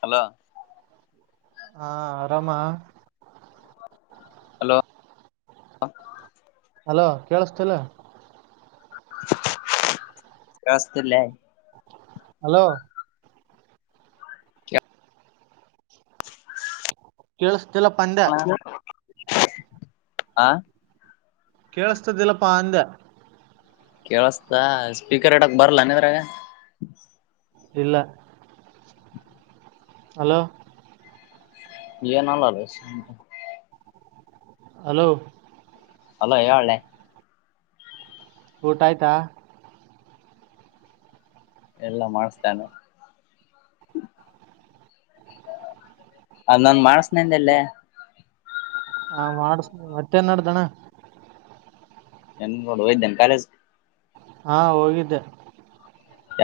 Hello ಹಾ ಆರಾಮ hello [inaudible] hello ಕೇಳುಸ್ತಿಲ್ಲೊ. ರಸ್ತುಲೆ - ಹಲೋ ಕೆೇಳುಸ್ತಿಲ ಪಂ ನಾನ [inaudible] ಆ ಕೇಳಸ್ತದಿಲ್ಲಪ್ಪಾ ಅಂದೆ. ಕೇಳುಸ್ತ ಸ್ಪೀಕರ್ ಇಡಕ್ ಬರಲ್ಲೇನಾ ಇದ್ರಗೆ. ಇಲ್ಲ ಹಲೋ ಎನ್ ಹಲೊ [unintelligible] ಹಲೋ ಹಲೋ ಹೇಳ್ಲೆ. ಊಟ ಆಯ್ತಾ. ಎಲ್ಲಾ ಮಾಡಿಸ್ತನು. ಅದ್ ನನ್ ಮಾಡಿಸ್ತೀನಂದಲ್ಲೆ. ಹಾ ಮಾಡಿಸ್ತೀನಿ ಮತ್ತೇನ್ ನೆಡ್ದಣ್ಣ. [unintelligible] ಹೊಗಿದ್ದೆನ್ ಪ್ಯಾಲೇಸ್ಗೆ. ಹಾ ಹೋಗಿದ್ದೆ.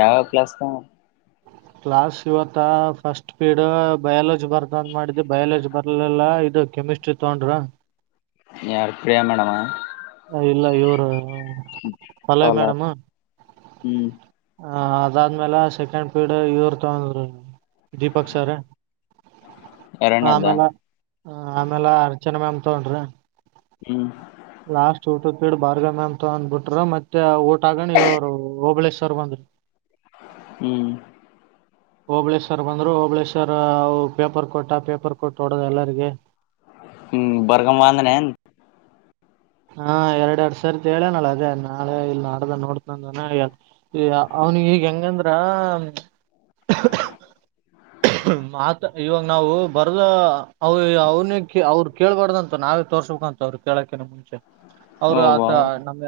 ಯಾವ ಪ್ಲೆಸ್ ಗ - ಕ್ಲಾಸ್ ಇವತ್ತ ಫಸ್ಟ್ ಪೀಲ್ಡ ಬಯಾಲಜಿ ಬರ್ ಅಂದ್ ಮಾಡಿದ್ದಿ ಬಯಾಲಜಿ ಬರ್ಲಿಲಲ್ಲಾ ಇದು ಕೆಮಿಸ್ಟ್ರಿ ತೊಗಂಡ್ರು. ಯಾರ್ ಪ್ರಿಯಾ ಮೇಡಂ ಮ. ಇಲ್ಲ ಇವ್ರು ಪಲ್ಲವಿ ಮೇಡಮ್ಮು. ಹ್ಮ್ ಹ ಅದಾದ್ಮೇಲೆ ಸೆಕೆಂಡ್ ಪೀಲ್ಡ್ ಇವ್ರು ತಗಂಡ್ರು - - ದೀಪಕ್ ಸಾರೆ ಎರಡನೇದ್ದ ಆಮೇಲೆ. ಹ ಆಮೇಲೆ ಅರ್ಚನ ಮ್ಯಾಮ್ ತಗೊಂಡ್ರು. ಹ್ಮ್ ಲಾಸ್ಟ್ ಊಟದ್ ಪೀಲ್ಡ್ ಭಾರ್ಗವಿ ಮ್ಯಾಮ್ ಅಂದ್ಬಿಟ್ರು ಮತ್ತೆ ತಗಣಿ ಅವ್ರು ಹೋಬಳೇಶ್ವರ್ ಬಂದ್ರು. ಹ್ಮ್ [inaudible] ಹೋಬಳೇಶ್ವರ್ ಬಂದ್ರು ಹೋಬಳೇಶ್ವರ ಅವು ಪೇಪರ್ ಕೊಟ್ಟ ಪೇಪರ್ ಕೊಟ್ಟು ಹೊಡದ ಎಲ್ಲರಿಗೆ. ಹ್ಮ್ ಬರ್ಗ್ ಬಂದನೆನ್ ಹಾ ಎರಡ್ ಎರಡ್ ಸರಿ ಹೇಳೇನಲ ಅದೇ ನಾಳೆ ಇಲ್ಲ ನಡ್ದು ನೋಡ್ತನಂದನ - - ಈಗ ಅವ್ನಿಗ್ ಈಗ ಹೆಂಗಂದ್ರ ಹ್ಮ ಮಾತ ಇವಾಗ ನಾವು ಬರ್ದು ಅವ ಅವನೇ ಅವ್ರು ಕೆ ಕೇಳಳ್ಬಾರ್ದಂತ ನಾವೇ ತೋರ್ಸ್ಬೇಕಂತ ಅವ್ರಿಗೆ. ಎದ್ದೇಳಗಿನ್ನ ಮುಂಚೆ ಅವ್ರು ಓಬ ಆತ ನಮ್ಮ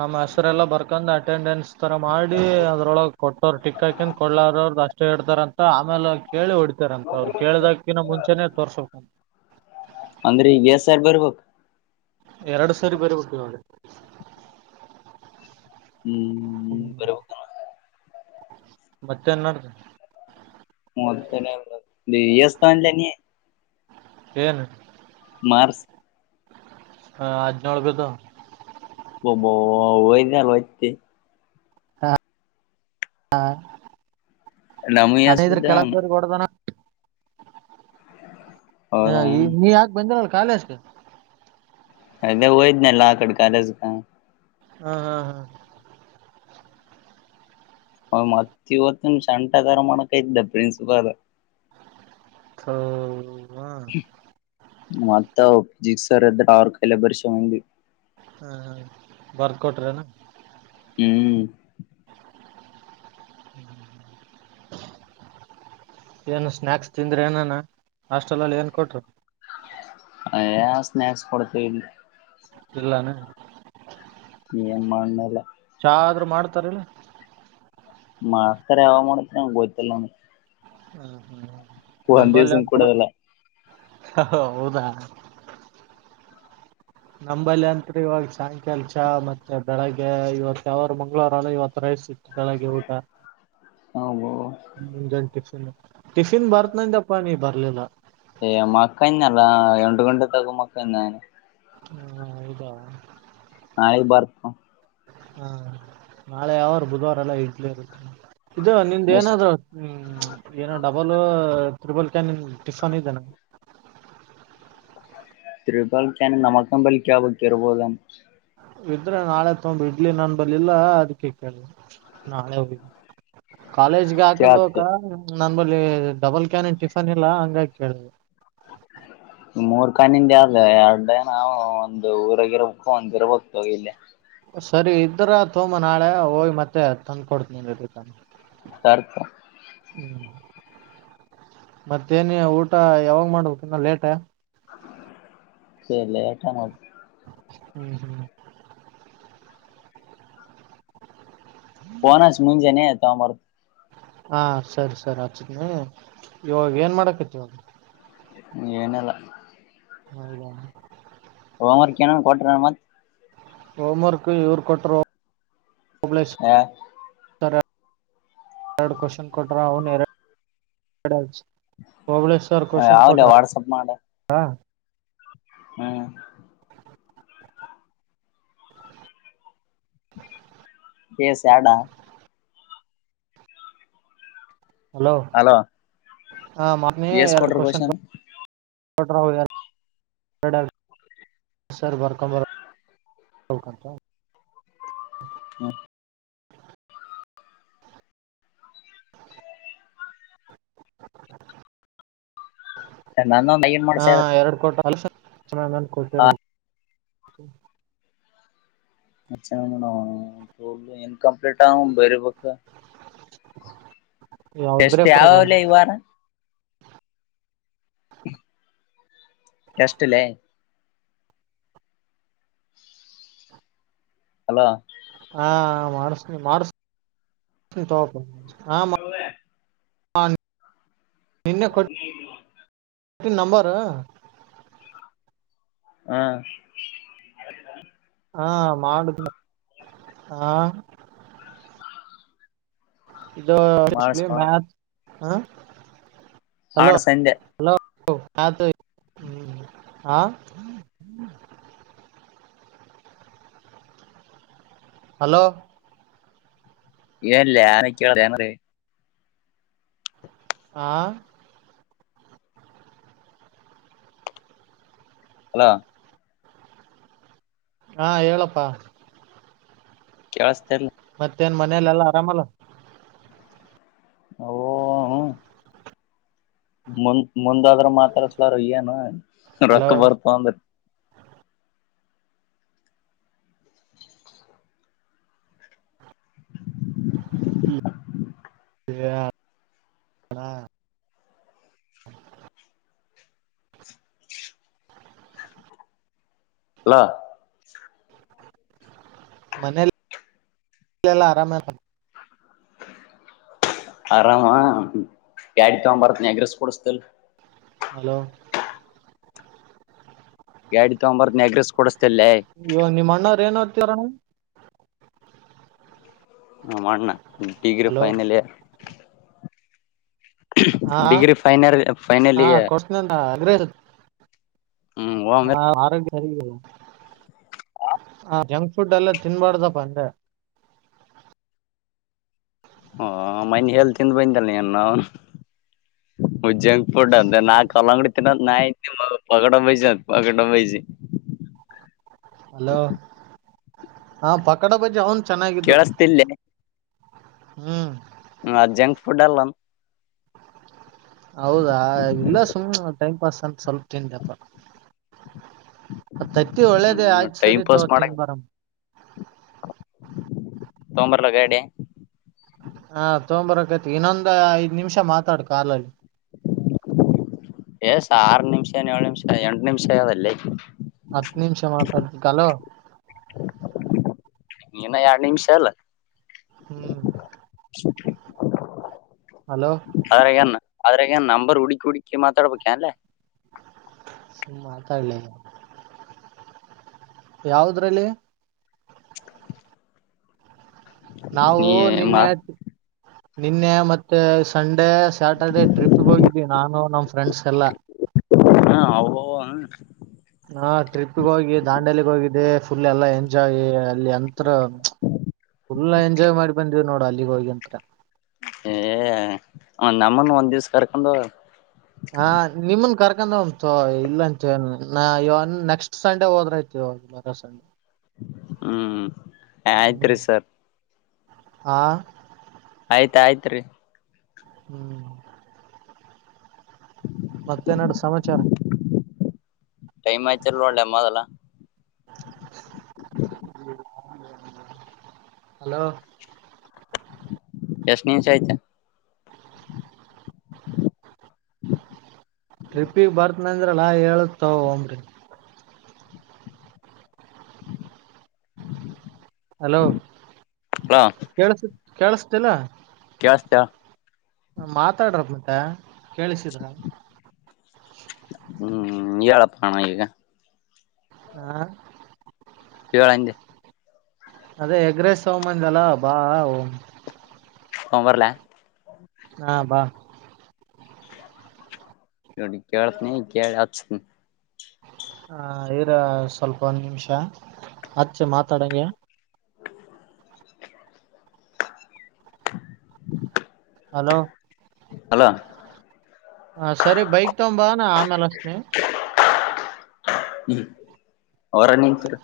ನಮ್ಮ್ ಹೆಸರೆಲ್ಲ ಬರ್ಕೊಂಡ್ ಅಟೆಂಡೆನ್ಸ್ ತರ ಮಾಡಿ ಅದ್ರೊಳಗೆ ಕೊಟ್ಟವ್ರು ಟಿಕ್ ಹಾಕೊಂಡು ಕೊಡ್ಲಾರ ಅವ್ರ್ದ ಅಷ್ಟ ಇಷ್ಟ ಹೇಡ್ತಾರ ಅಂತ ಆಮೇಲೆ ಕೇಳಿ ಹೊಡಿತಾರ ಅಂತ ಅವ್ರು ಕೇಳದಕಿಂತ ಮುಂಚೆನೇ ತೋರ್ಸಬೇಕು. ಅಂದ್ರೆ ಈಗ್ ಎಸ್ ಸರ್ ಬರ್ಬೇಕು. ಎರಡು ಸರಿ ಬರಿಬೇಕು. ಹ್ಮ್ ಹ್ಮ್ ಬರ್ಬೇಕ ಮತ್ತೆ ಏನ್ ನಡ್ರಿ ಹೂ ಮದತ್ತ ಲೇ ಎಸ್ಟ್ ತಗಂಡೆ ನೀ ಏನ್ ಮಾರ್ಚ್ ಹ ಅಡ್ನೆಲು ಬಿಡ್ವು ಒಬ್ಬ ಒಯಲ್ಲೋಯ್ತಿ ಹ ಹ ಡಮಯಸ್ ಅದೇ್ರ ಬಿದ್ದಾವನು ಕೆಳದವ್ರ ಹೊಡ್ದನ ಹ ಅವನು ಈ ನೀ ಯಾಕೆ ಬಂದಿರಲ್ಲ ಕಾಲೇಜ್ ಕ ಅಲ್ಲೇ ಹೋಗಿದ್ನಲ್ಲ ಕಾಲೇಜ್ ಕ ಹ ಹಾ ಹಾ ್ ಮತ್ತತ್ ಇವತ್ತು ನಿಮ್ಷಂಟಗಾರ ಮಾಡಕ ಇದ್ದ ಪ್ರಿನ್ಸುಪದ ಹ ಹ ಮತ್ತ ಜಿಸರ್ ಆಾವರ್ ಕಾಯಲೆ ಬರ್ಷಿಕೊಂಡು ಬಂದ್ವಿ ಹಾ ಬರ್ದ ಕೊಟ್ರೇನಾ ಹೂ ಹೂ ಏನು ಸ್ನಾಯಾಕ್ಸ್ ತಿಂದ್ರೆ ಏನಾನ ಹಾಸ್ಟೆಲ್ ಅಲ್ಲಿ ಏನ್ ಕೊಟ್ರು ಅ ಸ್ನಾಕ್ಸ್ ಕೊಡ್ತವಿ ಇಲ್ಲ ಏನ ಈನು ಮಾಡಣ್ಣೇಲ್ಲ ಚಾ ಆದ್ರರು ಮಾಡ್ತಾರಿಲ್ಲ ಮಾಡ್ತಾರೆ ಯಾವಾಗ ಮಾಡತ್ರ ನಂಗೆ ಗೋಯ್ತಲ್ಲ ಹೂ ಹೂ ಒಂದ್ ನಂಬಲ್ಲಿ ದಿವ್ಸನ್ ಒಂತ ಕೊಡೋದಿಲ್ಲ ಹೌದಾ ನಂಬಲ್ಲಿ ಅಂತತ್ೀ ಇವಾಗ ಸಾಯಂಕಾಲ ಚಾ ಮತ್ತೆ ಬೆಳಗ್ಗೆ ಇವತ್ ಯಾವರು ಮಂಗ್ಳೂರಲ್ಲ ಇವತ್ ರೈ ಸಿ ಬೆಳಗೆ ಊಟ ಹಬ ಮುಂಜಾನ ಟಿಫಿನ್ ಟಿಫಿನ್ ಬರ್ತ್್ದಪ್ಪ ನೀ ಬರ್ಲಿಲ್ಲ ಏ ಮಕ್ಕನ್ನ ಅಲ್ಲಾ ಎಂಡಕೊಂಡ ತ ಮಕ್ಕಂದನೆ ನಾನು ಹಾ ಇದ ನಾಳಗ್ ಬಾರ್ನು ಹಾ ನಾಳೆಯಾವೋ ಬುಧವಾರ ಎಲ್ಲ ಇಟ್ಲ ಇರುತ್ತೆ ಇದು ನಿಂದ ಎಷ್ಟ್ ಏನಾದ್ರು ಏನ ಡಬಲ್ ತ್ರಿಬಲ್ ಕ್ಯಾನ್ ನಿನ್ ಟಿಫನ್ ಇದೆೇನ ತ್ರಿಪಳಿಕಾನನ್ ನಮಕಂಬಲಿಕ ಬ ಇರ್ಬೋದ ಇದ್ರೆ ನಾಳೆ ತೊಂಬ ಇಡ್ಲಿ ನನ್ ಬರ್ಲಿಲ್ಲ ಅದಕ್ಕೆ ಕೇಳಿ ನಾಳೆ ಹೋಗ ಕಾಲೇಜ್ಗೆ ಹಾಕೊಂಡ್ ಕೇಳತ್ ಹೋಕ ನನ್ ಬಳಿ ಡಬಲ್ ಕ್ಯಾನಿನ್ ಟಿಫನ್ ಇಲ್ಲಾ ಹಂಗಾಗಿ ಕೇಳಿದೇ ಮೂರ್ ಕಾನಿಂದ ಅಲ್ ಎರಡು ನಾವು ಒಂದು ಊರಗ ಇರ್ಬೇಕು ಒಂದಿರ್ಬೇಕಕ್ ತಗಿ ಇಲ್ಲಿ ಸರಿ ಇದ್ರ ತೋಂಬ ನಾಳೆ ಹೋಯಿ ಮತ್ತೆ ತಂದ್ ಕೊಡ್ತನ ತ ಸರ್ಕ ಹೂ ಮತ್ತೇನ ಊಟ ಯಾವಾಗ್ ಮಾಡ್ಬೇಕ ಇನ್ನ ಲೇಟ ಸಲ್ಲ ಲೇಟ್ ಅಣ್ಣ ಹೂ ಹೂ ಪೋನ್ ಅಚ್ಚ ಮುಂಜೆ ನೀ ತಾರ್ನಿ ಹಾ ಸರಿ ಸರಿ ಅಚ್ಚನಿ ಇವಾಗ ಏನ್ ಮಾಡಕತಿ ಇವಾಗ ಏನಿಲ್ಲ ಹೌದಾ ಹೊಮರ್ಕ ಏನರ ಕೊಟ್ರ ಏನ ಮತ್ ಹೋಮ್ ವರ್ಕ್ ಇವ್ರು ಕೊಟ್ಟರು ಓಬಳೇಶ್ ಯಾ- ಸರ ಎರ್ಡು ಕ್ವಶನ್ ಕೊಟ್ಟ್ರ ಅವನ್ ಎರ ಬೌಳೇಶರ್ ಕ್ವಶನ್ ಯಾವ್ಲೆ ಕೋಟ್ರಾ ವಾಟ್ಸಪ್ ಮಾಡ ಹಾ ಹ್ಮ್ ಎಸ ಯಾಡಾ ಹಲೋ ಹಲೋ ಹ ಮನ್ನೆ ಎಸ್ ಎರಡು ಕೊಟ್ರ ಕ್ವಶನ್ [unintelligible] [unintelligible] ಸರ್ ಬರ್ಕೊಂಬರಬೇಕಂತ ಹ್ಮ ನನ್ನೊಂದ ಐನ್ ಮಾಡ್ಸ ಹಾ ಎರಡ ಕೊಟ ಅಲ [unintelligible] ಕೊಟ್ಟಿರ್ಬೆಕ್ ಚೆ ಅವನವನ್ [unintelligible] ಇನ್ಕಂಪ್ಲೀಟಾವು ಬರೀಬೇಕ್ ಯಾವ ಇಬ್ರೇ ಟೆಸ್ಟ್ ಕೊಟ್ಟಾರ ಯಾವಾಲೆ ಇವಾರ ಟೆಸ್ಟಲೇ ಹಲೋ ಹಾ ಮಾಡ್ಸನಿ ಮಾಡಸ್ ಮಾಡಿಸ್ತೀನಿ ತಗೋ ಬ್ರೋ [unintelligible] ನಿನ್ನೆ ಕೊಟ್ಟೀನಿ ನಂಬರ್ ಹಾ ಹಾ ಮಾಡುದು ಹಾ [inaudible] ಇದು ಮಾಡಸ್ ಮಾಡ [unintelligible] ಹ ಹಲೋ ಮಾಡಸ್ ಅಂದೆ ಹಲೋ ಹತು ಹ ಆ ಹಲೋ ಏನ್ಲೆ ಏನಾರ ಕೇಳು ಹಾ ಹಲೋ ಹಾ ಹೇಳಪ್ಪಾ ಕೆೇಳಿಸತ ಇಲ್ಲ ಮತ್ತೇ ನ್ ಮನೆಯಲೆೆಲ್ಲಾ ಆರಾಮಲ್ಲ ಹಓ ಮುಂದ್ ಮುಂದಾದ್ರ ಮಾತಡ್ಸಲಾರ ಏನು ಹಲೋ ರೊಕ್ಕ ಬರ್ತ ಅಂದ್ರ ಹ ಹಲೋ ಮನೆ ಆರಾಮ ಆರಾಮ ಯಾಡ್ ತಗೊ ಬರ್ತ್ನ್ಯಗ್ರೆಸ್ ಕೊಡಸ್ತಲ್ ಹಲೋ ಗಾಡಿ ತಗೊಂಬರ್ ನ ಅಗ್ರೆಸ್ ಕೊಡಿಸಸ್ತಲ್ಲೇ ಇವ ನಿಮ್ಮ ಅಣ್ಣವ್ ಏನೋಡ್ತೀರಣ ಹ ಮಾಡಣ degree hello final year degree final final year ಅ್ರ ಹ್ಮ್ ಒಮ್ಮೆ ಹ ಆರೋಗ್ಯರಿ ಹ ಜಂಕ್ ಫುಡ್ ಎಲ್ಲ ತಿನ್ಬಾರ್ದಪ್ಪ ಅಂದ್ರೆ ಹ ಮೈ ಹಳ್ ತಿದ ಬಯಂತ ನೀ ನ ಹ ಜಂಕ್ ಫುಡ್ ಅಂದ ನಾ ಕಲ್ಲಂಗಡಿ ತಿನ್ನೋ ನ [unintelligible] ಹಲೋ ಹಾ ಪಕೋಡ ಬಜಿ ಅವನು ಚೆನ್ನಾಗಿದ್ದು ಕೇಳಸ್ತಿಲ್ಲೆ ಹ್ಮ್ ಅ ಜಂಕ್ ಫುಡ್ ಅಲ್ಲನ್ ಹೌದಾ ಇಲ್ಲಾ ಸುಮ್ನೆ ಟೈಮ್ ಪಾಸ್ ಅಂತ ಸ್ವಲ್ಪ ತಿಂತೀನಿಪ್ಪ ತತ್ತಿ ಒಳ್ಳೇದ ಹ್ಮ್ ಆಯ್ತ್ ಸರಿ ತೋ ತಿನ್ ಬಿಡುಮ ತೋಂಗಬರಲಾ ಗಾಡಿ ಹಾ ತೊಂಬರಕೈತಿ ಇನ್ನೊಂದ್ ಐದ್ ನಿಮಿಷ ಮಾತಾಡು ಕಾಲಲ್ಲಿ ಏ ಆರು ನಿಮಿಷ ಏಳು ನಿಮಿಷ ಎಂಟು ನಿಮಿಷ ಆಗೆದಲ್ಲೇ ಹತ್ತು ನಿಮಿಷ ಮಾತಾಡ್ತ ಹಲೋ ಇನ್ನ ಎರಡ್ ನಿಮಿಷ ಅಲ್ಲ ಹ್ಮ್ [inaudible] ಹಲೋ ಅದ್ರಾಗೆನ್ ಆದ್ರಾಗನ್ ನಂಬರ್ ಹುಡಕಿ ಹುಡಕಿ ಮಾತಾಡ್ಬೇಕ ಎನ್ಲೇ ಮಾತಾಡ್ಲೆ ಯಾವದ್ರಲ್ಲಿ ನಾವು ನೀ ಮಾ ನಿನ್ನೆ ನಿನ್ನೆ ಮತ್ತೆ ಸಂಡೇ ಸ್ಯಾಟರ್ಡೆೇ ಟ್ರಿಪ್ಗೆ ಹೋಗಿದ್ದೀವಿ ನಾನು ನಮ್ ಫ್ರೆಂಡ್ಸ್ ಎಲ್ಲಾ ಹಾ ಹ ಓ ಹಾ ಹಾ ಟ್ರಿಪ್ಗೆ ಹೋಗಿ ದಾಂಡಲಿಗ್ ಹೋಗಿದೆ ಫುಲ್ ಎಲ್ಲಾ ಎಂಜಾಯ್ ಅಲ್ಲಿ ಅಂತ ಫುಲ್ ಎಂಜಾಯ್ ಮಾಡಿ ಬಂದಿವ ನೋಡ ಅಲ್ಲಿಗೆ ಹೋಗಿಂತರ ಏ ಒ ನಮ್ಮನ್ ಒಂದ್ ದಿವ್ಸ ಕರ್ಕೊಂಡ ಹಾ ನಿಮನ್ ಕರ್ಕೊಂಡ ಅಂತ ಇಲ್ಲ ಅಂತ ಏನ್ ಇವ ನೆಕ್ಸ್ಟ್ ಸಂಡೆ ಹೋದ್ರತಿವ [unintelligible] ಹ್ಮ್ ಹ್ಮ್ ಆಯ್ತ್ರಿ ಸರ್ ಹಾ ಆಯ್ತ ಆಯ್ತ್ ರೀ ಹ್ಮ್ ಮತ್ತೆ ಎನ್ ನಡದ ಸಮಾಚಾರ ಟೈಮ್ ಆತ್ತಿಲ್ಲ ನೋಡ್ಲೆ ಮೊದಲ್ಲ ಹಲೋ ಎಷ್ಟ್ ನಿಮಿಷ ಆಯ್ತ ಟಿಪ್ಪಿಗೆ ಬರ್ತನ ಅಂದ್ರಲ್ಲಾ ಹೇಳತಾವ ಒಂಬ್ರಿ ಹಲೋ ಹಲೋ ಕೇಳಸ ಕೇಳಸತಿಲ್ಲ ಕಳಸ್ತ ಮಾತಾಡ್ರಪ್ಪ ಮತ್ತ ಕೇಳಿಸಿದ್ರ ಹ್ಮ್ ಹೇಳಪ್ಪ ಅಣ ಈಗ ಹಾ ಹೆಳ ಅಂದೆ ಅದೇ ಎಗ್ರೆಸ್ ತೋಬಂದಿ ಅಲ್ಲ ಬಾ ತಗೊಂಡ್ ಬರ್ಲಾ ಹಾ ಬಾ ಎಡಿ ಕೇಳ್ತನ ಕೇಳಿ ಹಸ್ತನ್ ಹ ಇರಾ ಸ್ವಲ್ಪ ಒಂದ್ ನಿಮಿಷ ಅಚ್ಚೆ ಮಾತಾಡಗೆ. ಹಲೋ ಅಲೋ ಹ ಸರಿ ಬೈಕ್ ತಗೊಂಬಾ ನ ಆಮೇಲಚ್ಚ್ತಿನಿ. ಹ್ಮ ಅವರ ನಿಂತೀರ.